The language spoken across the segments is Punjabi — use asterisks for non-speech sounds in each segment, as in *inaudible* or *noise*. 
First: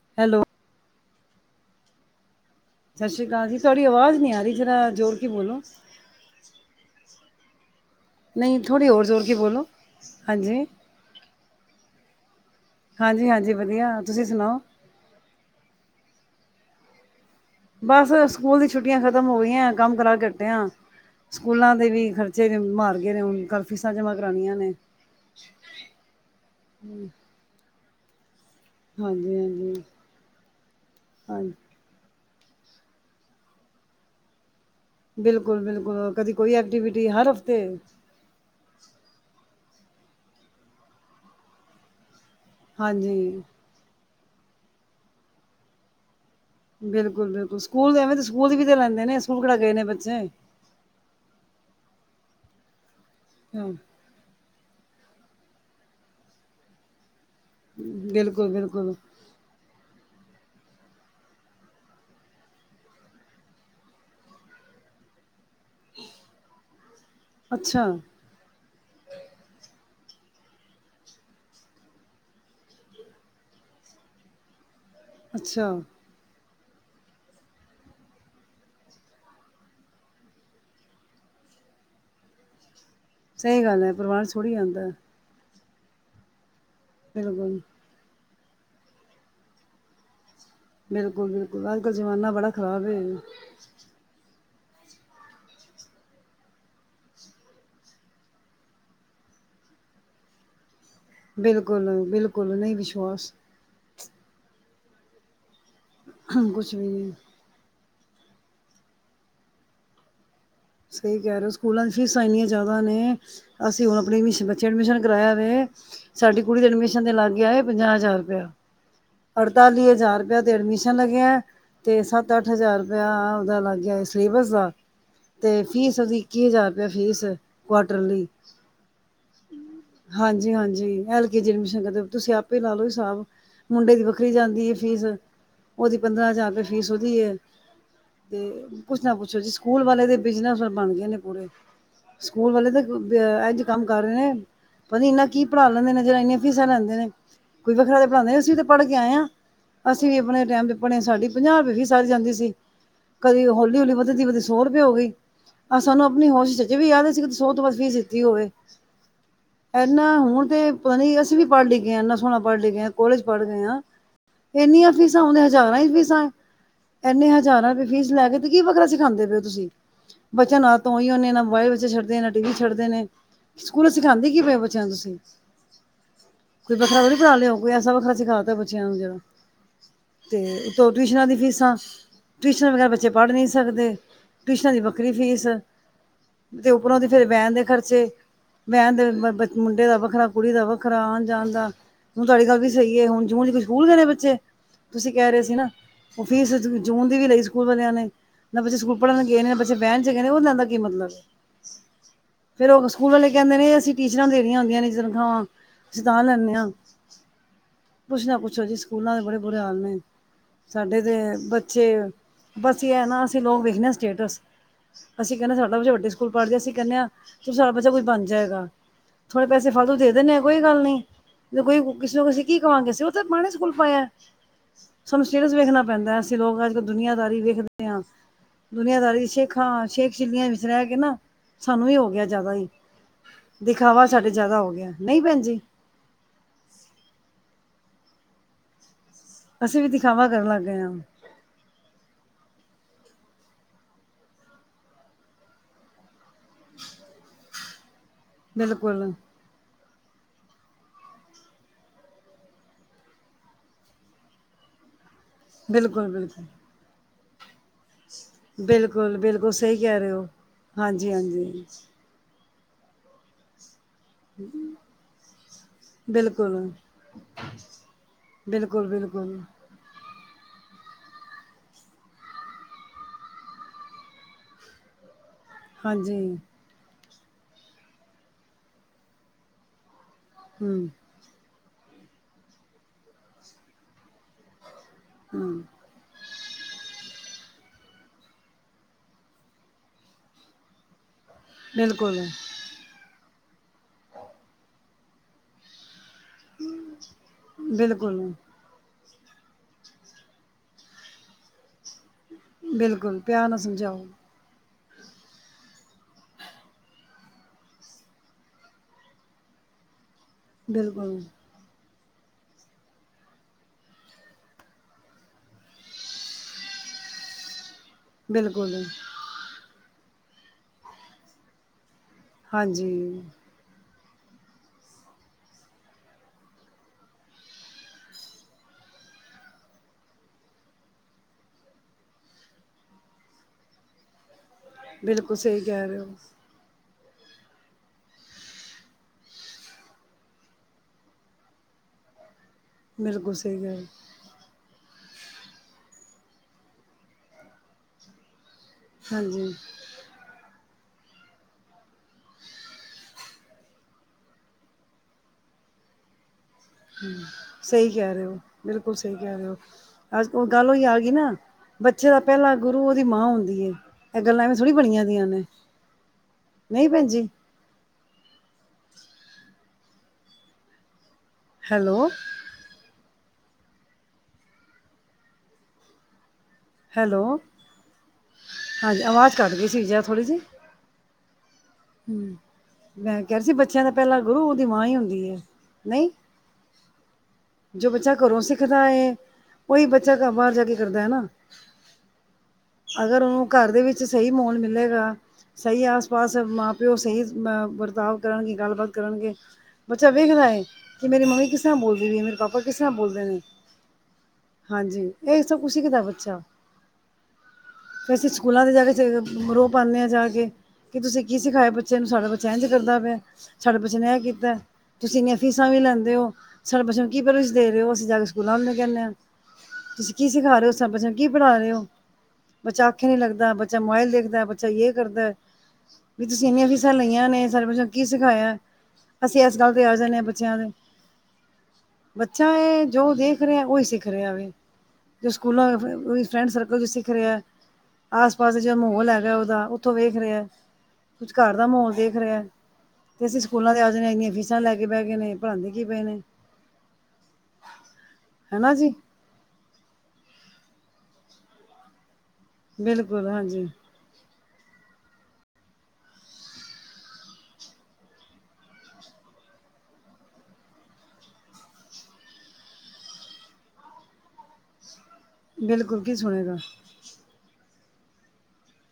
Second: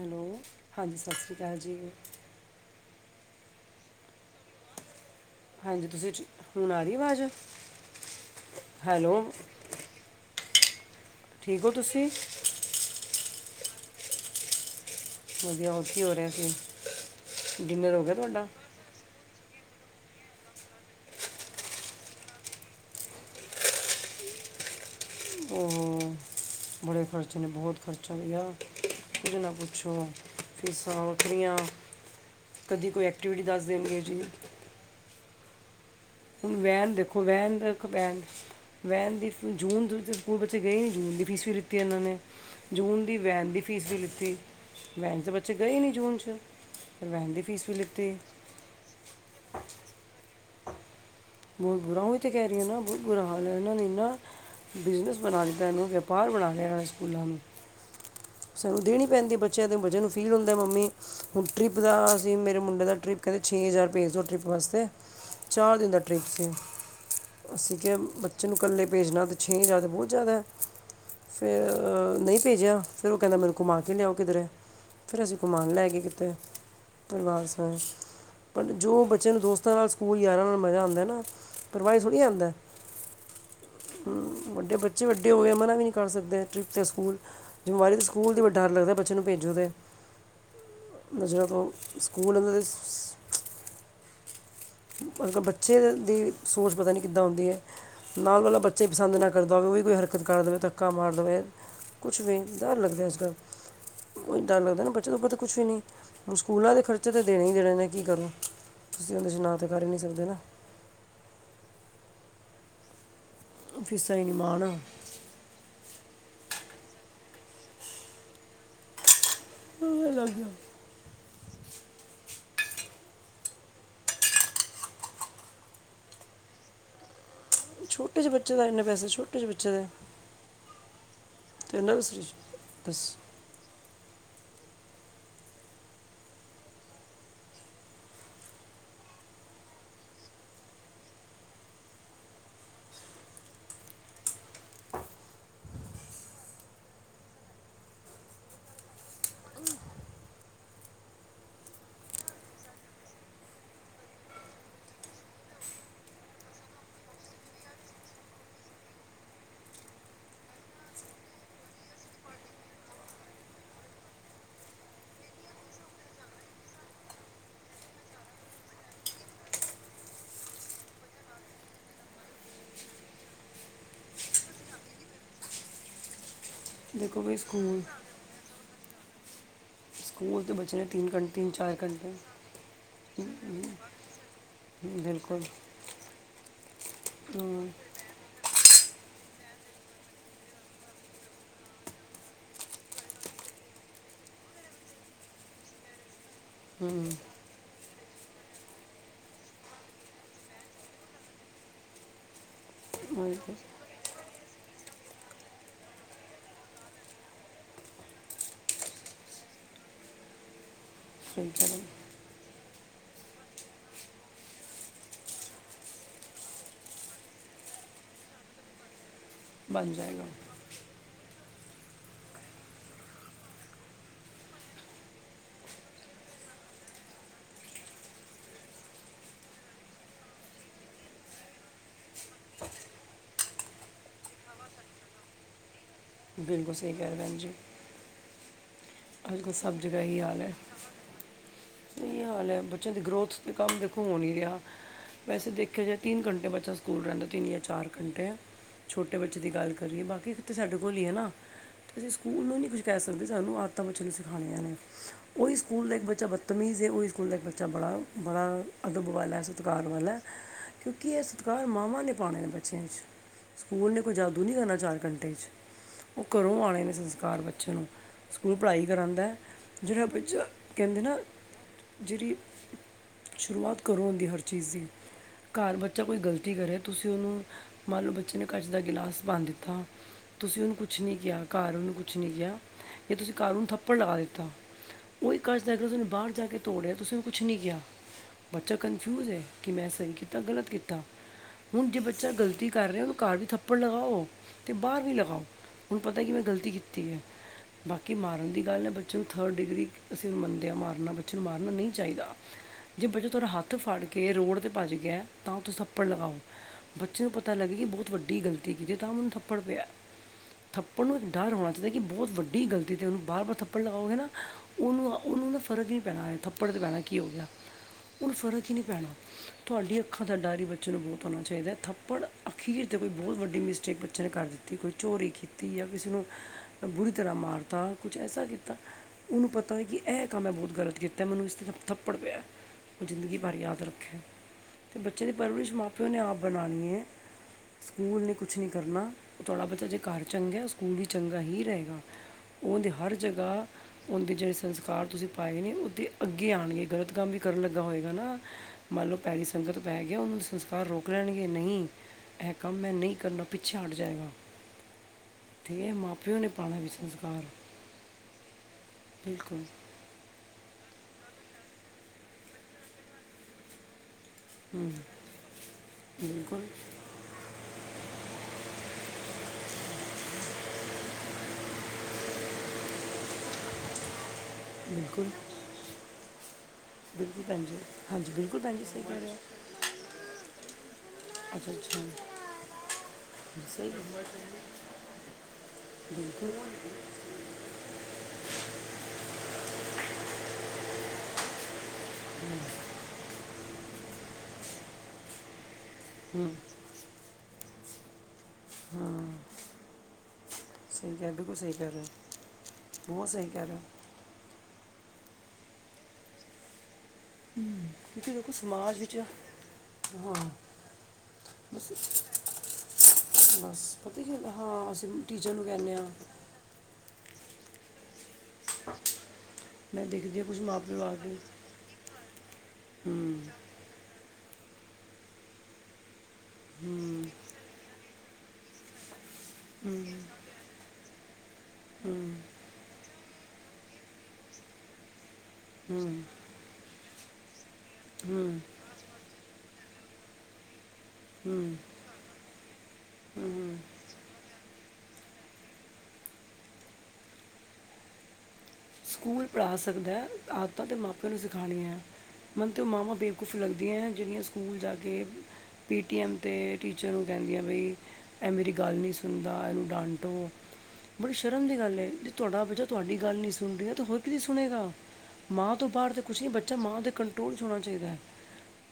ਹੈਲੋ ਹਾਂਜੀ ਸਸ ਸ਼੍ਰੀ ਕਾਲ ਜੀ ਓ ਸਸ਼ ਸ੍ਰੀ ਕਾਲ ਜੀ, ਤੁਹਾਡੀ ਆਵਾਜ਼ ਨੀ ਆ ਰਹੀ ਜਰਾ ਜੋ ਹਾਂਜੀ ਤੁਸੀਂ ਠੀਕ, ਹੁਣ ਆ ਰਿ ਵਾਜ਼। ਨਈ ਥੋੜ੍ਹੀ ਹੋਰ ਜ਼ੋਰ ਕੀ ਬੋਲੋ, ਹਾਂਜੀ। ਠੀਕ ਓ ਤੁਸੀਂ। ਹਾਂਜੀ- ਹਾਂਜੀ ਵਦੀਆ ਤੁਸੀਂ ਸੁਨਾਓ। ਵਦੀਆ ਹੋਰ ਕੀ ਹੋ ਰਆ ਫੇਰ? ਬਸ ਸਕੂਲ ਦੀ ਛੁੱਟੀਆਂ ਖ਼ਤਮ ਹੋ ਗਈਯਾ ਕੰਮ ਕਰਾ ਕੇ ਹਟੇ ਆਂ। ਸਕੂਲਾਂ ਦੇ ਵੀ ਖਰਚੇ ਮਾਰ ਗਏ ਨੇ ਹੁਣ ਕੱਲ ਫੀਸਾਂ ਜਮਾਂ ਕਰਾਨੀਆ ਨੇ। ਓਹੋ ਬੜੇ ਖਰਚੇ ਨੇ ਬਹੁਤ ਖਰਚੇ ਨੇ ਯਾ! ਕੁਝ ਹਾਂਜੀ ਨਾ ਹਾਂਜੀ ਪੁੱਛੋ ਫੀਸਾਂ ਹਾਂਜੀ ਵੱਖਰੀਆਂ। ਕਦੀ ਕੋਈ ਐਕਟੀਵਿਟੀ ਦੱਸ ਦੇਣਗੇ ਜੀ। ਬਿਲਕੁਲ- ਬਿਲਕੁਲ। ਕਦੀ ਕੋਈ ਹੁਣ, ਵੈਨ ਐਕਟੀਵਿਟੀ ਦੇਖੋ- ਹਰ ਹਫ਼ਤੇ ਵੈਨ ਦੇਖੋ- ਵੈਨ ਵੈਨ ਦੀ ਜੂਨ ਸਕੂਲ ਬੱਚੇ ਗਏ ਨਹੀਂ ਜੂਨ ਦੀ ਫੀਸ ਵੀ ਲਿਤੀ ਏਹਨਾਂ ਨੇ। ਜੂਨ ਦੀ ਹਾਂਜੀ ਵੈਨ ਦੀ। ਫੀਸ ਵੀ ਲਿੱਤੀ ਵੈਂਨ ਤਾਂ ਬੱਚੇ ਗਏ ਨਹੀਂ ਜੂਨ ਚ। ਫਿਰ ਬਿਲਕੁਲ ਵੈਨ ਦੀ ਬਿਲਕੁਲ ਫੀਸ ਵੀ ਸਕੂਲ ਦੇ ਲਿੱਤੀ ਐਵੇਂ ਤੇ ਸਕੂਲ ਦੀ ਵੀ ਤੇ ਲੈਂਦੇ ਨੇ ਸਕੂਲ ਕੇੜਾ ਗਏ ਨੇ ਬੱਚੇ। ਬੋਤ ਬੁਰਾ ਓ ਹੀ ਤੇ ਕਹਿ ਰਹੀ ਯਾਂ ਨਾ ਬਹੁਤ ਬੁਰਾ ਹਾਲ ਹੈ ਹਾਂ, ਇਹਨਾਂ ਨੇ ਏਨਾ ਬਿਜ਼ਨਸ ਬਣਾ ਦਿੱਤਾ, ਵਪਾਰ ਬਣਾ ਲਿਆ, ਸਕੂਲਾਂ ਨੇ ਬਿਲਕੁਲ ਸਾਨੂੰ ਬਿਲਕੁਲ ਦੇਣੀ ਪੈਂਦੀ ਬੱਚ ਬੱਚਿਆਂ ਨੂੰ ਵਜਨ ਫੀਲ ਹੋਂਦਾ ਮੰਮੀ। ਹੁਣ ਟ੍ਰਿਪ ਦਾ ਅਸੀਂ ਮੇਰੇ ਮੁੰਡੇ ਦਾ ਟਰ੍ਰਿਪ ਕਹਿੰਦੇ ਛੇ ਹਜ਼ਾਰ ਪੇਜ ਦੋ ਟਰਿਪ ਵਾਸਤੇ ਚਾਰ ਦਿਨ। ' ਅਸੀਂ ਅੱਛਾ ਕਯਾ ਬੱਚੇ ਨੂੰ ਕੱਲੇ ਪੇਜਣਾ ਤਾਂ ਛੇਂ ਹਜ਼ਾਰ ਤਾਂ ਬੋਤ ਜਾਦਾ ਅ। ਫੇਰ, ਨਹੀਂ ਪੇਜਆ ਫੇਰ ਓਹ ਕਹਿੰਦਾ ਮੈਨੂੰ ਕੁਮਾ ਕੇ ਲਿਆਓ ਕਿਧਰੇ। ਫੇਰ ਅਸੀਂ ਕੁਮਾਨ ਅੱਛਾ ਲੈਗੇ ਕਿਤੇ। ਪਰਿਵਾਰ ਸਾਰਾ, ਜੋ ਬੱਚਆਂ ਨੂੰ ਦੋਸਤਾਂ ਨਾਲ ਸਕੂਲ ਯਾਰਾਂ ਨਾਲ ਮਜ਼ਾ ਆਂਦਾ ਪਰਿਵਾਰ ਚ ਥੋੜੀ ਆਂਦਾ ਸਹੀ ਗੱਲ ਹੈ ਵੱਡੇ ਪਰਿਵਾਰ ਬੱਚੇ ਥੋੜ੍ਹੀ ਵੱਡੇ ਆਉਂਦਾ ਬੱਚੇ ਵੱਡੇ ਹੋਏ ਮਨਾ ਵੀ ਨਹੀਂ ਕਰ ਸਕਦੇ ਟ੍ਰਿਪ ਤੇ ਸਕੂਲ ਬਿਲਕੁਲ ਜਿੰਮੇਵਾਰੀ ਦੇ ਸਕੂਲ ਤੋਂ ਡਰ ਲੱਗਦਾ ਬੱਚੇਯਾਂ ਨੂੰ ਭੇਜੋ ਤੇ ਨਜ਼ਾਂ ਤੋਂ ਸਕੂਲ ਓਹਨਾਂ ਦੇ ਹ *inaudible* ਅਜ ਕੱਲ੍ਹ ਬੱਚੇ ਦੀ ਸੋਚ ਪਤਾ ਨੀ ਕਿੱਦਾਂ ਹੁੰਦੀ ਅ। ਨਾਲ ਵਾਲਾ ਬੱਚਾ ਹੀ ਪਸੰਦ ਨਾ ਕਰਦਾ ਹੋਵੇ ਓ ਵੀ ਕੋਈ ਹਰਕਤ ਕਰ ਦੇਵੇ ਧੱਕਾ ਮਾਰ ਦੇ। ਬਿਲਕੁਲ *unintelligible* ਕੁਛ ਵੀ ਬਿਲਕੁਲ ਨਹੀਂ ਡਰ ਲੱਗਦੈ ਵਿਸ਼ਵਾਸ ਅੱਜ-ਕੱਲ। ਡਰ ਲੱਗਦਾ ਨਾ ਬੱਚੇ ਤੋਂ ਓਪਰ ਤਾ ਕੁਛ ਵੀ ਨੀ ਹੁਣ ਕੁਛ ਸਕੂਲਾਂ ਦੇ ਵੀ ਖਰਚੇ ਨਹੀਂ ਤਾਂ ਦੇਣੇ ਹੀ ਦੇਣੇ ਨੇ, ਕੀ ਕਰੋ ਤੁਸੀਂ ਓਦੇ ਚ ਨਾ ਤੇ ਕਰ ਹੀ ਨੀ ਸਕਦੇ ਨਾ। ਸਹੀ ਕਹਿ ਰਹੇ ਓ ਸਕੂਲਾਂ ਚ ਫੀਸਾਂ ਐਨੀਆਂ ਜ਼ਾਦਾ ਨੇ ਅਸੀਂ ਹੁਣ ਫੀਸਾਂ ਆਪਣੇ ਹੀ ਨਹੀਂ *unintelligible* ਮਾਣ ਬੱਚਿਆ ਨੂੰ ਅ ਕਰਇਆ ਵੇ ਸਾਡੀ ਕੁੜੀ ਦੀ ਅਡਮਿਸ਼ਨ ਤੇ ਲੱਗ ਗਿਆ ਏ ਪੰਜਾਹ ਹਜ਼ਾਰ ਰੁਪਇਆ। ਅੜਤਾਲੀ ਹਜ਼ਾਰ ਲੱਗ ਰੁਪਿਆ ਗਿਆ ਤੇ ਅਡਮਿਸ਼ ਦਾ ਲੱਗਿਆ ਤੇ ਸੱਤ-ਅੱਠ ਹਜ਼ਾਰ ਰੁਪਇਆ ਓਦਾ ਲੱਗ ਗਿਆ ਏ ਸਿਲੇਬਸ ਦਾ। ਤੇ ਫੀਸ ਓਦੀ ਇੱਕੀ ਹਜ਼ਾਰ ਰੁਪਇਆ ਫੀਸ ਐ। ਛੋਟੇ ਜੇ ਬੱਚੇ ਦਾ ਐਨੇ ਪੈਸੇ ਛੋਟੇ ਜੇ ਬੱਚੇ ਦੇ। ਹਾਂਜੀ-ਹਾਂਜੀ, ਐਲ ਕੇ ਜੀ ਤੇ ਅਡਮਿਸ਼ਨ ਇਹਨਾਂ ਦਾ ਸਰੀਰ ਤੁਸੀਂ ਆਪੇ ਲਾ ਲਓ ਬਸ ਹਿਸਾਬ। ਮੁੰਡੇ ਦੀ ਵੱਖਰੀ ਜਾਂਦੀ ਏ ਫੀਸ ਓਦੀ ਪੰਦਰਾਂ ਹਜ਼ਾਰ ਰੁਪਏ ਫੀਸ ਓਦੀ ਐ। ਤੇ ਕੁਛ ਨਾ ਪੁੱਛੋ ਜੀ ਸਕੂਲ ਵਾਲੇ ਦੇ ਬਿਜਨਸ ਬਣ ਗਏ ਨੇ ਪੂਰੇ। ਸਕੂਲ ਵਾਲੇ ਤਾਂ ਅ ਐਝ ਕੰਮ ਕਰ ਰਹੇ ਨੇ। ਪਤਾ ਏਨਾ ਕੀ ਪੜਾ ਲੈਂਦੇ ਨੇ, ਜਿਹੜਾ ਐਨੀਆਂ ਫੀਸਾਂ ਲੈਂਦੇ ਨੇ ਕੋਈ ਵੱਖਰਾ ਤੇ ਪੜਾਦੇ ਨੀ। ਅਸੀਂ ਵ ਤੇ ਪੜ ਕੇ ਆਏ ਆ। ਅਸੀਂ ਵੀ ਆਪਣੇ ਟੈਮ ਤੇ ਪੜੇ ਆ। ਸਾਡੀ ਪੰਜਾਹ ਰੁਪਏ ਫੀਸ ਸਾਰੀ ਜਾਂਦੀ ਸੀ। ਕਦੀ ਹੌਲੀ-ਹੌਲੀ ਵਧਦੀ ਵਧ ਸੌ ਰੁਪਏ ਹੋ ਗਈ। ਆਹ ਸਾਨੂੰ ਆਪਣੀ ਹੋਸ਼ ਚ ਹਜੇ ਵੀ ਯਾਦ ਆ ਅਸੀ ਕਦੇ ਸੌ ਤੋਂ ਵੱਧ ਫੀਸ ਦਿੱਤੀ ਹੋਵੇ। ਐਨਾ ਹੁਣ ਤੇ ਪਤਾ ਨੀ ਅਸੀਂ ਵੀ ਪੜ-ਲਿਖ ਗਏ ਆ ਐਨਾ ਸੋਹਣਾ ਪੜ-ਲਿਖ ਗਏ ਆ। ਕੋਲੇਜ ਪੜ ਗਏ ਆ। ਐਨੀਆਂ ਫੀਸਾਂ ਹੁਣ ਤੇ ਹਜ਼ਾਰਾਂ ਈ ਫੀਸਾਂ। ਐਨੇ ਹਜ਼ਾਰਾਂ ਰੁਪਏ ਫੀਸ ਲੈ ਕੇ ਤੇ ਕੀ ਵੱਖਰਾ ਸਿਖਾਂਦੇ ਪ‌ਏ ਓ ਤੁਸੀਂ। ਬੱਚੇ ਨਾ ਤੋਂ ਓਹੀ ਆ, ਓਨੇ ਨਾ ਮੋਬਾਇਲ ਛੱਡਦੇ ਨੇ ਨਾ ਟੀ ਵੀ ਛੱਡਦੇ ਨੇ। ਸਕੂਲੇ ਸਿਖਾਦੇ ਕੀ ਪਏ ਓ ਬੱਚਿਆਂ ਨੂੰ ਤੁਸੀਂ? ਕੋਈ ਵੱਖਰਾ ਥੋੜੀ ਪੜਾ ਲਿਓ ਕੋਈ ਐਸਾ ਵੱਖਰਾ ਸਿਖਾ ਤਾ ਬੱਚਿਆਂ ਨੂੰ ਜਿਹੜਾ। ਤੇ ਓਤੋ ਟਿਊਸ਼ਨਾਂ ਦੀ ਫੀਸਾਂ, ਟਿਊਸ਼ਨਾਂ ਵਗੈਰ ਬੱਚੇ ਪੜ ਨੀ ਸਕਦੇ। ਟਿਊਸ਼ਨਾਂ ਦੀ ਵੱਖਰੀ ਫੀਸ ਤੇ ਓਪਰੋਂ ਤੇ ਫੇਰ ਵੈਨ ਦੇ ਖ਼ਰਚੇ। ਵੈਨ ਦੇ ਮੁੰਡੇ ਦਾ ਵੱਖਰਾ, ਕੁੜੀ ਦਾ ਵੱਖਰਾ ਆਣ-ਜਾਣ ਦਾ। ਹੁਣ ਤੁਹਾਡੀ ਗੱਲ ਵੀ ਸਹੀ ਏ, ਹੁਣ ਜੂਨ ਚ ਕੋ‌ਈ ਸਕੂਲ ਗ‌ਏ ਨੇ ਬੱਚੇ? ਤੁਸੀਂ ਕਹਿ ਰਹੇ ਸੀ ਨਾ ਓ ਫੀਸ ਜੂ ਜੂਨ ਦੀ ਵੀ ਲਈ ਸਕੂਲ ਵਾਲਿਆਂ ਨੇ, ਨਾ ਬੱਚੇ ਸਕੂ ਪੜਨ ਗਏ ਨੇ ਬੱਚੇ ਵੈਨ ਚ ਗਏ ਨੇ ਓ ਲੈਣ ਦਾ ਕੀ ਮਤਲਬ। ਫੇਰ ਓ ਸਕੂਲ ਵਾਲੇ ਕਹਿੰਦੇ ਨੇ ਅਸੀਂ ਟੀਚਰਾਂ ਨੂੰ ਦੇਣੀਆਂ ਹੁੰਦੀਆਂ ਨੇ ਤਨਖਾਹਾਂ। ਅਸੀਂ ਤਾਂ ਲੈਨੇ ਆ। ਕੁਛ ਨਾ ਪੁੱਛੋ ਜੀ ਸਕੂਲਾਂ ਦੇ ਬੜੇ ਬੁਰੇ ਹਾਲ ਨੇ। ਸਾਡੇ ਤੇ ਬੱਚੇ ਬਸ ਅਸੀਂ ਐਹ ਨਾ ਅਸੀਂ ਲੋਕ ਦੇਖਦੇ ਆ ਸਟੇਟਸ। ਅਸੀਂ ਕਹਿਨੇ ਆ ਸਾਡਾ ਬੱਚਾ ਵੱਡੇ ਸਕੂਲ ਪੜ ਜੇ ਅਸੀਂ ਕਹਿਨੇ ਆ ਸਾਡਾ ਬੱਚਾ ਕੁਛ ਬਣ ਜਾਏਗਾ। ਥੋੜੇ ਪੈਸੇ ਫਾਲਤੂ ਦੇ ਦਿੰਨੇ ਆ, ਕੋ ਈ ਗੱਲ ਨੀ, ਜੇ ਕੋਈ ਕਿਸੇ ਨੂੰ ਅਸੀ ਕੀ ਕਮਾਂਗੇ ਅਸੀ ਓ ਤਾਂ ਫਲਾਣੇ ਸਕੂਲ ਪਾਇਆ। ਸਾਨੂੰ ਸਟੇਟਸ ਵੇਖਣਾ ਪੈਂਦਾ। ਅਸੀਂ ਲੋਕ ਅੱਜ-ਕੱਲ ਦੁਨੀਆਦਾਰੀ ਵੇਖਦੇ ਆ। ਦੁਨੀਆਦਾਰੀ ਸ਼ੇਖਾਂ ਸ਼ੇਖ ਸ਼ਿੱਲੀਆਂ ਵਿੱਚ ਰਹਿ ਕੇ ਨਾ ਸਾਨੂੰ ਵੀ ਹੋ ਗਿਆ ਜ਼ਿਆਦਾ ਹੀ। ਦਿਖਾਵਾ ਸਾਡੇ ਜ਼ਿਆਦਾ ਹੋ ਗਿਆ, ਨ‌ਈ ਭੈਣ ਜੀ। ਬਿਲਕੁਲ ਸਹੀ ਕਹਿ ਰੇ ਭੈਣ ਜੀ। ਅਸੀਂ ਵੀ ਦਿਖਾਵਾ ਕਰਨ ਲੱਗ ਗਏ ਆ। ਏਹੀ ਹਾਲ ਐ ਬੱਚਿਆਂ ਦੀ ਗਰੋਥ ਤੇ ਕੰਮ ਦੇਖੋ ਹੋ ਨੀ ਰਿਹਾ, ਵੈਸੇ ਦੇਖਿਆ ਜਾਏ ਤਿੰਨ ਘੰਟੇ ਬੱਚਾ ਸਕੂਲ ਰਹਿੰਦਾ ਤਿੰਨ ਯਾ ਚਾਰ ਘੰਟੇ ਆ ਬਿਲਕੁਲ ਛੋਟੇ ਬੱਚ ਚੇ ਦੀ ਗੱਲ ਕਰੀਏ ਬਾਕੀ ਕਿਥੇ ਸਾਡੇ ਕੋਲ ਈ ਐ ਨਾ। ਤੁਸੀਂ ਸਕੂਲ ਨੂੰ ਨੀ ਕੁਛ ਕਹਿ ਸਕਦੇ। ਸਾਨੂੰ ਆਦਤਾਂ ਬੱਚਿਆਂ ਨੂੰ ਸਿਖਾਣੀਆਂ ਨੇ। ਉਹ ਹੀ ਸਕੂਲ ਦਾ ਇੱਕ ਬਿਲਕੁਲ ਬੱਚਾ ਬਿਲਕੁਲ ਬਦਤਮੀਜ਼ ਹੈ, ਉਹਹੀ ਸਕੂਲ ਦਾ ਇੱਕ ਬੱਚਾ ਬੜਾ ਬੜਾ ਅਦੱਬ ਬਿਲਕੁਲ ਵਾਲਾ ਹੈ, ਬਿਲਕੁਲ ਸਹੀ ਸਤਿਕਾਰ ਕਹਿ ਰਹੇ ਵਾਲਾ ਹੋ ਕਿਉਂਕਿ ਹਾਂਜੀ ਇਹ ਹਾਂਜੀ ਸਤਿਕਾਰ ਮਾਵਾਂ ਨੇ ਪਾਣੇ ਨੇ ਬੱਚਿਆਂ ਵਿੱਚ ਸਕੂਲ ਨੇ ਕੋਈ ਜਾਦੂ ਨਹੀਂ ਕਰਨਾ ਚਾਰ ਘੰਟੇ 'ਚ। ਉਹ ਬਿਲਕੁਲ ਘਰੋਂ ਆਉਣੇ ਨੇ ਸੰਸਕਾਰ ਬੱਚੇ ਨੂੰ ਸਕੂਲ ਪੜ੍ਹਾਈ ਬਿਲਕੁਲ ਕਰਾਉਂਦਾ। ਬਿਲਕੁਲ ਜਿਹੜਾ ਬੱਚਾ ਕਹਿੰਦੇ ਨਾ ਜਿਹੜੀ ਸ਼ੁਰੂਆਤ ਕਰੋਂ ਹੁੰਦੀ ਹਰ ਚੀਜ਼ ਦੀ, ਘਰ ਬੱਚਾ ਹਾਂਜੀ ਕੋਈ ਗਲਤੀ ਕਰੇ ਤੁਸੀਂ ਉਹਨੂੰ ਮੰਨ ਲਓ ਬੱਚੇ ਨੇ ਕੱਚ ਦਾ ਗਿਲਾਸ ਪਾਣ ਦਿੱਤਾ, ਤੁਸੀਂ ਉਹਨੂੰ ਹਮ ਕੁਛ ਨਹੀਂ ਕਿਆ ਘਰ ਉਹਨੂੰ ਕੁਛ ਨਹੀਂ ਕਿਆ, ਜੇ ਤੁਸੀਂ ਘਰ ਉਹੁਨੂੰ ਥੱਪੜ ਲਗਾ ਦਿੱਤਾ। ਓਹੀ ਹਮ ਕੱਚ ਅਗਰ ਤੁਸੀਂ ਉਹਨੂੰ ਬਾਹਰ ਜਾ ਕੇ ਤੋੜਿਆ ਤੁਸੀਂ ਕੁਛ ਨਹੀਂ ਕਿਹਾ, ਬੱਚਾ ਕਨਫਿਊਜ ਹੈ ਕਿ ਮੈਂ ਸਹੀ ਕੀਤਾ ਗ਼ਲਤ ਕੀਤਾ। ਹੁਣ ਜੇ ਬਿਲਕੁਲ ਬੱਚਾ ਗ਼ਲਤੀ ਕਰ ਰਿਹਾ ਉਹਨੂੰ ਘਰ ਵੀ ਥੱਪੜ ਲਗਾਓ, ਤੇ ਬਾਹਰ ਵੀ ਲਗਾਓ। ਹੁਣ ਪਤਾ ਕਿ ਮੈਂ ਗ਼ਲਤੀ ਕੀਤੀ ਹੈ, ਬਾਕੀ ਬਿਲਕੁਲ ਮਾਰਨ ਦੀ ਗੱਲ ਏ ਜੋ ਥਰਡ ਡਿਗਰੀ ਅਸੀਂ ਮੰਨਦੇਆ ਮਾਰਨਾ ਬੱਚੇ ਨੂੰ ਮਾਰਨਾ ਨਹੀਂ ਚਾਹੀਦਾ। ਜੇ ਬਿਲਕੁਲ ਬੱਚਾ ਤੁਹਾਡਾ ਪਿਆਰ ਨਾਲ ਹੱਥ ਫੜ ਸਮਝਾਓ ਕੇ ਰੋੜ ਤੇ ਭੱਜ ਗਿਆ, ਤਾਂ ਤੁਸੀਂ ਥੱਪੜ ਲਗਾਓ। ਬੱਚੇ ਨੂੰ ਪਤਾ ਲੱਗ ਕਿ ਬਹੁਤ ਵੱਡੀ ਗਲਤੀ ਕੀਤੀ, ਤਾਂ ਮੇਨੂੰ ਥੱਪੜ ਪਿਆ ਥੱਪੜ ਨੂੰ ਬਿਲਕੁਲ ਇੱਕ ਡਰ ਹੋਣਾ ਜਿੱਦਾਂ ਕਿ ਬਹੁਤ ਵੱਡੀ ਗਲਤੀ ਤੇ ਉਹਨੂੰ ਬਾਰ, ਬਾਰ ਥੱਪੜ ਲਗਾਓਗੇ ਨਾ, ਉਹਨੂੰ ਆ ਉਹਨੂੰ ਨਾ ਫਰਕ ਨਹੀਂ ਪੈਣਾ ਥੱਪੜ ਤੇ ਪੈਣਾ ਕੀ ਹੋ ਗਿਆ, ਉਹਨੂੰ ਫਰਕ ਬਿਲਕੁਲ ਹੀ ਨਹੀਂ ਪੈਣਾ। ਤੁਹਾਡੀ ਅੱਖਾਂ ਦਾ ਡਰ ਹੀ ਬੱਚੇ ਨੂੰ ਬਹੁਤ ਹੋਣਾ ਚਾਹੀਦਾ ਹੈ, ਥੱਪੜ ਅਖੀਰ ਹਾਂਜੀ 'ਤੇ ਕੋਈ ਬਹੁਤ ਵੱਡੀ ਮਿਸਟੇਕ ਬੱਚੇ ਨੇ ਕਰ ਦਿੱਤੀ। ਕਿ ਕੋਈ ਚੋਰੀ ਕੀਤੀ ਜਾਂ ਕਿਸੇ ਨੂੰ ਬੁਰੀ ਤਰ੍ਹਾਂ ਮਾਰਤਾ ਕੁਛ ਐਸਾ ਕੀਤਾ। ਉਹਨੂੰ ਪਤਾ ਹੈ ਕਿ ਇਹ ਕੰਮ ਹੈ ਬਹੁਤ ਗਲਤ ਕੀਤਾ ਮੈਨੂੰ ਇਸ ਤਰ੍ਹਾਂ ਥੱਪੜ ਪਿਆ, ਉਹ ਜ਼ਿੰਦਗੀ ਭਰ ਯਾਦ ਰੱਖੇ। ਤੇ ਬੱਚੇ ਦੀ ਬਿਲਕੁਲ ਸਹੀ ਪਰਵਰਿਸ਼ ਕਹਿ ਮਾਂ ਰਹੇ ਪਿਓ ਹੋ ਨੇ ਆਪ ਬਣਾਉਣੀ ਹੈ, ਸਕੂਲ ਨੇ ਕੁਛ ਨਹੀਂ ਕਰਨਾ। ਤੁਹਾਡਾ ਬੱਚਾ ਜੇ ਘਰ ਚੰਗਾ ਸਕੂਲ ਵੀ ਚੰਗਾ ਹੀ ਰਹੇਗਾ, ਉਹਦੇ ਹਰ ਬਿਲਕੁਲ ਸਹੀ ਜਗ੍ਹਾ ਕਹਿ ਰਹੇ ਉਹਦੇ ਜਿਹੜੇ ਸੰਸਕਾਰ ਤੁਸੀਂ ਪਾਏ ਨੇ ਉਹਦੇ ਅੱਗੇ ਆਉਣਗੇ, ਗਲਤ ਕੰਮ ਵੀ ਕਰਨ ਲੱਗਾ ਹੋਏਗਾ ਨਾ ਮੰਨ ਲਓ ਪੈੜੀ ਹਾਂਜੀ ਸੰਗਤ ਪੈ ਗਿਆ ਉਹਨੂੰ ਸੰਸਕਾਰ ਰੋਕ ਲੈਣਗੇ ਨਹੀਂ ਇਹ ਕੰਮ ਮੈਂ ਨਹੀਂ ਕਰਨਾ ਪਿੱਛੇ ਹਟ ਜਾਏਗਾ। *inaudible* ਠੀਕ ਹੈ ਮਾਂ ਪਿਓ ਨੇ ਪਾਣਾ ਵਿੱਚ ਸਹੀ ਕੇ ਰਹੇ ਹੋ ਬਿਲਕੁਲ ਸਹੀ ਕਹਿ ਰਹੇ ਬਿਲਕੁਲ ਹੋ। ਗੱਲ ਔਹੀ ਆਗੀ ਨਾ ਬੱਚੇ ਦਾ ਪਹਿਲਾ ਗੁਰੂ ਉਹਦੀ ਮਾਂ ਹੁੰਦੀ ਏ। ਇਹ ਗੱਲਾਂ ਥੋੜ੍ਹੀ ਬਣੀਆਂ ਦੀਆਂ ਨੇ, ਬਿਲਕੁਲ ਨਹੀਂ ਭੈਣ ਜੀ। ਹੈਲੋ। ਬਿਲਕੁਲ। ਹੈਲੋ ਬਿਲਕੁਲ ਭੈਣ ਜੀ ਹਾਂਜੀ ਬਿਲਕੁਲ ਭੈਣ ਜੀ ਸਹੀ ਕਹਿ ਰਹੇ ਹੋ। ਚਿਜ਼ਾ ਥੋੜੀ ਜੀ ਅੱਛਾ, ਅੱਛਾ। ਮੈਂ ਕਿਆ ਸੀ ਬੱਚਿਆਂ ਸਹੀ ਦਾ ਪਹਿਲਾਂ ਬਿਲਕੁਲ ਗੁਰੂ ਉਹਦੀ ਮਾਂ ਹੀ ਹੁੰਦੀ ਹੈ ਨਹੀਂ ਬਿਲਕੁਲ ਹੁੰਦੀ ਹੈ। ਜੋ ਬੱਚਾ ਘਰੋਂ ਸਿੱਖਦਾ ਏ, ਉਹੀ ਬੱਚਾ ਬਾਹਰ ਜਾ ਕੇ ਕਰਦਾ ਹੈਨਾ। *inaudible* ਅਗਰ ਉਹਨੂੰ ਘਰ ਦੇ ਵਿੱਚ ਸਹੀ ਮੋਲ ਮਿਲੇਗਾ, ਸਹੀ ਆਸ ਪਾਸ ਦੇ ਮਾਂ ਫੇਰ ਉਹ ਸਹੀ ਬਰਤਾਵ ਕਰਾਗੇ, ਗੱਲਬਾਤ ਕਰਾਗੇ ਬੱਚਾ ਵੇਖਦਾ ਹੈ, ਕਿ ਸਹੀ ਮੇਰੀ ਕਹਿ ਮੰਮੀ ਬਿਲਕੁਲ ਕਿਸ ਸਹੀ ਤਰ੍ਹਾਂ ਕਹਿ ਰਹੇ ਬੋਲਦੀ ਵੀ ਹੋ ਮੇਰੇ ਪਾਪਾ ਕਿਸ ਤਰ੍ਹਾਂ ਬੋਲਦੇ ਬਹੁਤ ਨੇ। ਸਹੀ ਕਹਿ ਰਹੇ ਹੋ ਹਾਂਜੀ, ਏ ਸ ਕੁਸੀ ਕਿਤਾ ਬੱਚਾ? ਵੈਸੇ ਕਿਉਂਕਿ ਦੇਖੋ ਸਕੂਲਾਂ ਤੇ ਜਾ ਸਮਾਜ ਕੇ ਵਿੱਚ ਰੋ ਪਾਨੇ ਆਂ ਜਾ ਹਾਂ ਕੇ। ਕਿ ਤੁਸੀਂ ਕੀ ਸਿਖਾਯਾ ਬਸ ਬੱਚੇਆਂ ਨੂੰ ਸਾਡਾ ਬੱਚਾ ਇੰਜ ਕਰਦਾ ਪੇਯਾ, ਸਾਡੇ ਬਸ ਬੱਚੇ ਨੇ ਏ ਪਤਾ ਕੀ ਗੱਲ ਆ, ਕੀਤਾ। ਹਾਂ ਅਸੀਂ ਤੁਸੀਂ ਏਨੀਆਂ ਟੀਚਰ ਨੂੰ ਫੀਸਾਂ ਵੀ ਕਹਿੰਦੇ ਆ ਲੈਂਦੇ ਓ, ਸਾਡੇ ਬੱਚਿਆਂ ਨੂੰ ਕੀ ਪ੍ਰਵੀਸ਼ ਦੇ ਰੇਓ? ਅਸੀਂ ਜਾ ਕੇ ਸਕ ਗੁਲਾਮ ਨੇ ਕੈਂਨੇ ਆ, ਮੈਂ ਤੁਸੀਂ ਕੀ ਦੇਖਦੀ ਆ ਸਿਖਾ ਕੁਝ ਰਹੇਓ? ਮਾਪੇ ਆ ਕੇ ਬੱਚਾ ਆੱਖੇ ਨੀ ਲੱਗਦਾ, ਬੱਚਾ ਮੋਆਇਲ ਦੇਖਦਾ, ਬੱਚਾ ਯੇ ਕਰਦਾ। ਵੀ ਤੁਸੀਂ ਏਨੀਆਂ ਫੀਸਾਂ ਲਈਆਂ ਨੇ, ਸਾਡੇ ਬੱਚੇ ਨੂੰ ਕੀ ਸਿਖਾਯਾ? ਅਸੀ ਏਸ ਗੱਲ ਤੇ ਆ ਜਾਂਨੇ ਆਂ ਬੱਚੇਆਂ ਦੇ, ਬੱਚਾ ਏ ਜੋ ਦੇਖ ਰੇਯਾ ਓਈ ਸਿੱਖ ਰੇਯਾ ਵੇ, ਸਕੂਲਾਂ ਹੂੰ ਫਰੈਂਡ ਸਰਕਲ ਚ ਸਿੱਖ ਰਿਯਾ। ਆਸ ਪਾਸ ਹੂੰ ਜੇਆ ਮਓਲ ਹੈਗਾ ਓਹਦਾ ਉੱਥੋਂ ਵੇਖ ਰਿਯਾ ਕੁਛ ਹੂੰ ਘਰ ਦਾ ਹੂੰ, ਮਾਹੌਲ ਦੇਖ ਰੇਯਾ। ਵੈਸੇ ਸਕੂਲਾਂ ਹੂੰ ਦੇ ਆ ਜਾਂਦੇ ਏਨੀਆਂ ਫੀਸਾਂ ਸਾਂ ਲੈ ਕੇ ਬੈ ਗਏ ਨੇ ਪੜਾਂਦੇ ਕੀ ਪਏ ਨੇ, ਹੈਂਨਾ ਜੀ। ਸਕੂਲ ਪੜਾ ਸਕਦਾ, ਆਦਤਾਂ ਤੇ ਮਾਂ-ਪਿਓ ਨੇ ਸਿਖਾਣੀਆਂ। ਮੈਨੂੰ ਤੇ ਮਾਵਾਂ ਬਿਲਕੁਲ ਬੇਵਕੂਫ ਹਾਂਜੀ ਲਗਦੀਆਂ ਜੇੜੀਆਂ ਸਕੂਲ ਜਾ ਕੇ ਪੀਟੀਐੱਮ 'ਤੇ ਟੀਚਰ ਨੂੰ ਕੈਂਦੀਆਂ ਬਈ ਏ ਮੇਰੀ ਗੱਲ ਨਈਂ ਸੁਣਦਾ, ਏਨੂੰ ਡਾਂਟੋ। ਬੜੀ ਸ਼ਰਮ ਦੀ ਗੱਲ ਏ, ਜੇ ਤੁਆਡਾ ਬੱਚਾ ਤੁਆਡੀ ਗੱਲ ਨੀਂ ਸੂੰ ਣ ਰੇਯਾ ਤੇ ਹੋਰ ਕੀਦੀ ਸੁਣੇਗਾ। ਮਾਂ ਤੋਂ ਬਿਲਕੁਲ ਬਾਰ ਕੀ ਤੇ ਕੁਛ ਨੀਂ ਸੁਣੇਗਾ ਬੱਚਾ ਮਾਂ ਦੇ ਕੰਟਰੋਲ ਚ ਹੋਣਾ ਚਾਈਦਾ।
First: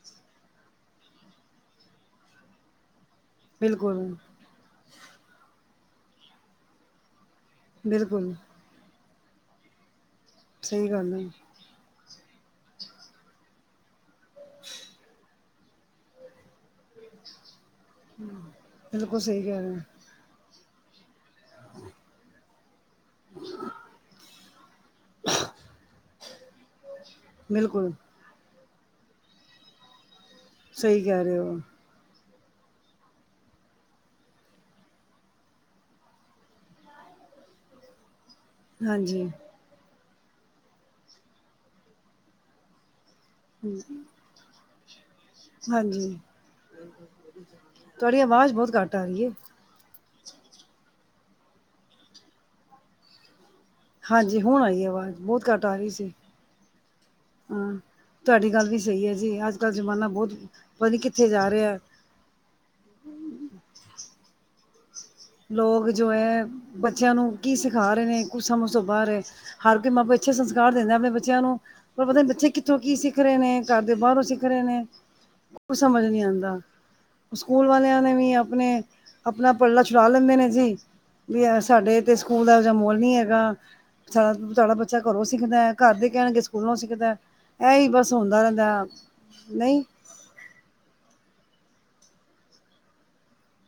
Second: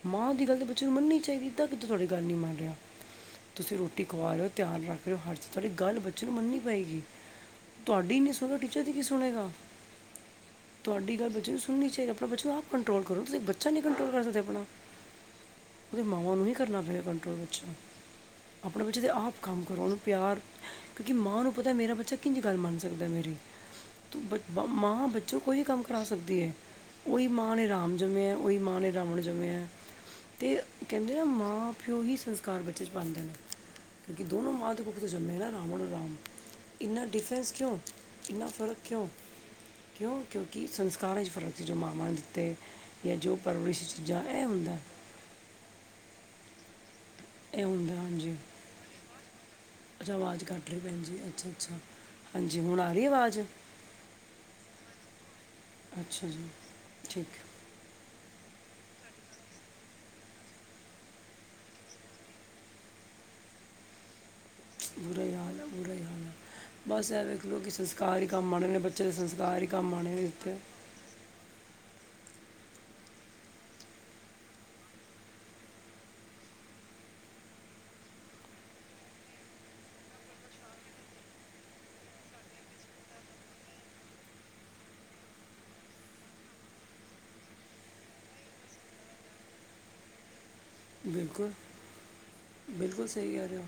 ਮਾਂ ਦੀ ਗੱਲ ਤਾਂ ਬੱਚੇ ਨੂੰ ਮੰਨੀ ਚਾਈਦੀ ਏ, ਏਦਾਂ ਕਿੱਦਾ ਤੁਆਡੀ ਗੱਲ ਨੀ ਮੰਨ ਰੇਯਾ। ਤੁਸੀਂ ਰੋਟੀ ਬਿਲਕੁਲ ਖਵਾ ਰੇਓ, ਧਿਆਨ ਰੱਖ ਰੇਓ, ਹਰ ਚੀਜ਼ ਤੁਆਡੀ ਗੱਲ ਬੱਚੇ ਨੂੰ ਮੰਨਨੀ ਪਏਗੀ। ਤੁਆਡੀ ਨੀਂ ਬਿਲਕੁਲ ਸੁਣਦਾ, ਟੀਚਰ ਦੀ ਕੀ ਸੁਣੇਗਾ? ਸਹੀ ਤੁਆਡੀ ਹੈ ਗੱਲ ਬੱਚੇ ਨੂੰ ਸੁਨਣੀ ਚਾਈਦੀ, ਅਪਣਾ ਬੱਚਾ ਨੂੰ ਆਪ ਕੰਟਰੋਲ ਕਰੋ ਤੁਸੀਂ ਬੱਚਾ ਨਈਂ ਕੰਟਰੋਲ ਕਰ ਸਕਦੇ ਅਪਣਾ, ਕਿਉਂਕਿ ਮਾਵਾਂ ਨੂੰ ਹੀ ਕਰਨਾ ਪਏਗਾ ਕੰਟਰੋਲ ਬੱਚਾ। ਅਪਣੇ ਬੱਚੇ ਤੇ ਬਿਲਕੁਲ ਆਪ ਸਹੀ ਕਹਿ ਕੰਮ ਰਹੇ ਹੋ, ਕਰੋ। ਪਿਆਰ, ਕਿਉਂਕਿ ਮਾਂ ਨੂੰ ਪਤਾ ਮੇਰਾ ਬੱਚਾ ਕਿੰਜ ਗੱਲ ਮੰਨ ਸਕਦਾ ਮੇਰੀ। ਮਾਂ ਬੱਚੋਂ ਕੋਈ ਕੰਮ ਕਰਾ ਸਕਦੀ ਏ ਓਈ ਮਾਂ ਨੇ ਬਿਲਕੁਲ ਰਾਮ ਜਮੇਯਾ, ਓਈ ਮਾਂ ਨੇ ਰਾਵਣ ਜਮੇਯਾ, ਤੇ ਸਹੀ ਕੈਂਦੇ ਨਾ ਕਹਿ ਰਹੇ ਹੋ ਮਾਂ-ਪਿਓ ਹੀ ਸੰਸਕਾਰ ਬੱਚੇ ਚ ਪਾਂਦੇ ਨੇ। ਕਿਉਂਕਿ ਦੋਨੋਂ ਮਾਂ ਦੀ ਕੁੱਖ'ਚੋਂ ਜੰਮੇ ਨਾ ਰਾਵਣ ਔਰ ਰਾਮ, ਇੰਨਾ ਡਿਫਰੈਂਸ ਕਿਉਂ? ਇੰਨਾ ਫਰਕ ਕਿਉਂ ਹਾਂਜੀ। ਕਿਉਂ, ਕਿਉਂਕਿ ਸੰਸਕਾਰਾਂ 'ਚ ਫਰਕ ਸੀ ਜੋ ਮਾਂਵਾਂ ਦਿੱਤੇ ਜਾਂ ਜੋ ਪਰਵਰਿਸ਼ ਚੀਜ਼ਾਂ ਏ ਹੁੰਦਾ। ਹੰਜੀ, ਇਹ ਹੁੰਦਾ ਤੁਆਡੀ ਹਾਂਜੀ ਆਵਾਜ਼ ਬਓਤ ਘੱਟ ਆ ਰੀਏ। ਅੱਛਾ, ਆਵਾਜ਼ ਕੱਟ ਰੀ ਭੈਣ ਜੀ ਅੱਛਾ-ਅੱਛਾ ਹਾਂਜੀ, ਹੁਣ ਆ ਰੀਏ ਆਵਾਜ? ਹਾਂਜੀ ਹੁਣ ਆਈ ਆਵਾਜ਼, ਬਓਤ ਘੱਟ ਆ ਰੀ ਸੀ, ਅੱਛਾ ਜੀ ਠੀਕ ਹੁੰ। ਤੁਵਾਡੀ ਗੱਲ ਵੀ ਸਈ ਏਜੀ ਅੱਜ-ਕੱਲ ਜ਼ਮਾਨਾ ਬਹੁਤ ਪਤਾ ਨੀਂ ਕਿੱਥੇ ਜਾ ਰੇਯਾ? ਬੁਰਾ ਹੀ ਹਾਲ ਹੈ ਲੋਕ ਬੁਰਾ ਹੀ ਜੋ ਹਾਲ ਹੈ ਐ ਬਸ ਬੱਚਿਆਂ ਇਹ ਨੂੰ ਵੇਖ ਕੀ ਲਓ ਕਿ ਸਿਖਾ ਸੰਸਕਾਰ ਰੇਨੇ, ਹੀ ਕੁਝ ਕੰਮ ਆਉਣੇ ਨੇ ਤੋ ਬੱਚੇ ਬਾਰ ਦੇ ਐ। ਸੰਸਕਾਰ ਹੀ ਹਰ ਕੋਈ ਕੰਮ ਮਾਂ-ਪੇ ਆਉਣੇ ਨੇ ਅੱਛੇ ਇੱਥੇ ਸੰਸਕਾਰ ਦਿੰਦਾ ਅਪਨੇ ਬੱਚਿਆਂ ਨੂੰ। ਪਰ ਪਤਾ ਨੀਂ ਬੱਚੇ ਕਿੱਥੋਂ ਕੀ ਸਿੱਖ ਰੇਨੇ, ਘਰ ਦੇ ਬਾਰੋਂ ਸਿੱਖ ਰਹੇ ਨੇ? ਕੁਛ ਸਮਜ ਨੀ ਆਂਦਾ, ਸਕੂਲ ਵਾਲਿਆਂ ਨੇ ਵੀ ਅਪਨੇ ਅਪਨਾ ਪੱਲਾ ਛੁੜਾ ਲੈਂਦੇ ਨੇ ਜੀ ਵੀ ਸਾਡੇ ਤੇ ਸਕੂਲ ਦਾ ਮਓਲ ਨੀ ਹੈਗਾ। ਸਾਡਾ ਬੱਚਾ ਘਰੋਂ ਸਿੱਖਦਾ, ਘਰ ਦੇ ਕਹਿਣ ਗੇਂ ਸਕੂਲੋਂ ਸਿੱਖਦਾ। ਐ ਹੀ ਬਸ ਹੁੰਦਾ ਰੈਂਦਾ, ਨਈਂ? ਬਿਲਕੁਲ ਬਿਲਕੁਲ, ਸਹੀ ਕੈ ਰੇਓ।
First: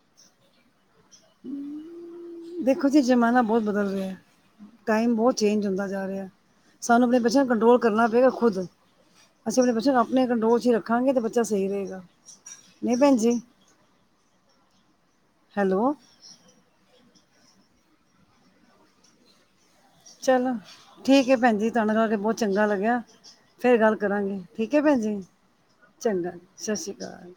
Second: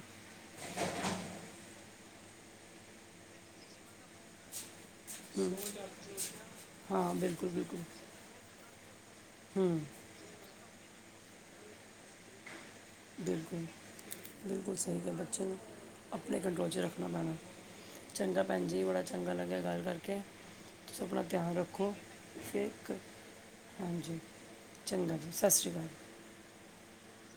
ਦੇਖੋ ਜੀ ਜ਼ਮਾਨਾ ਬੋਤ ਬਦਲ ਰੇਯਾ। ਟਾਈਮ ਬਉਤ ਹਮ, ਚੇਂਜ ਹੁੰਦਾ ਜਾ ਰੇਯਾ। ਸਾਨੂੰ ਹਾਂ ਅਪਨੇ ਬੱਚਿਆਂ ਨੂੰ ਬਿਲਕੁਲ ਕੰਟਰੋਲ ਬਿਲਕੁਲ ਕਰਨਾ ਪਏਗਾ ਖੁਦ। ਅਸੀਂ ਆਪਣੇ ਬੱਚਿਆਂ ਨੂੰ ਆਪਣੇ ਕੰਟਰੋਲ ਚ ਹੀ ਰੱਖਾਂਗੇ ਤੇ ਬੱਚਾ ਸਹੀ ਰਹੇਗਾ। ਨਹੀਂ ਭੈਣ ਜੀ ਬਿਲਕੁਲ, ਬਿਲਕੁਲ ਸਹੀ ਕਿਹਾ ਬੱਚੇ ਨੇ ਹੈਲੋ ਆਪਣੇ ਕੰਟਰੋਲ ਚ ਰੱਖਣਾ ਪੈਣਾ। ਚੰਗਾ ਭੈਣ ਜੀ ਬੜਾ ਚੰਗਾ ਲੱਗਿਆ ਗੱਲ ਕਰਕੇ। ਚਲੋ ਤੁਸੀਂ ਆਪਣਾ ਠੀਕ ਐ ਧਿਆਨ ਭੈਣ ਜੀ। ਤੁਹਾਡੇ ਨਾਲ ਰੱਖੋ ਗੱਲ ਕਰਕੇ ਬਹੁਤ ਚੰਗਾ ਫਿਰ ਕ- ਲੱਗਿਆ। ਫੇਰ ਗੱਲ ਹਾਂਜੀ ਕਰਾਂਗੇ ਠੀਕ ਐ ਭੈਣ ਚੰਗਾ ਜੀ, ਸਤਿ ਸ਼੍ਰੀ ਅਕਾਲ ਚੰਗਾ ਸਤਿ ਸ਼੍ਰੀ ਅਕਾਲ।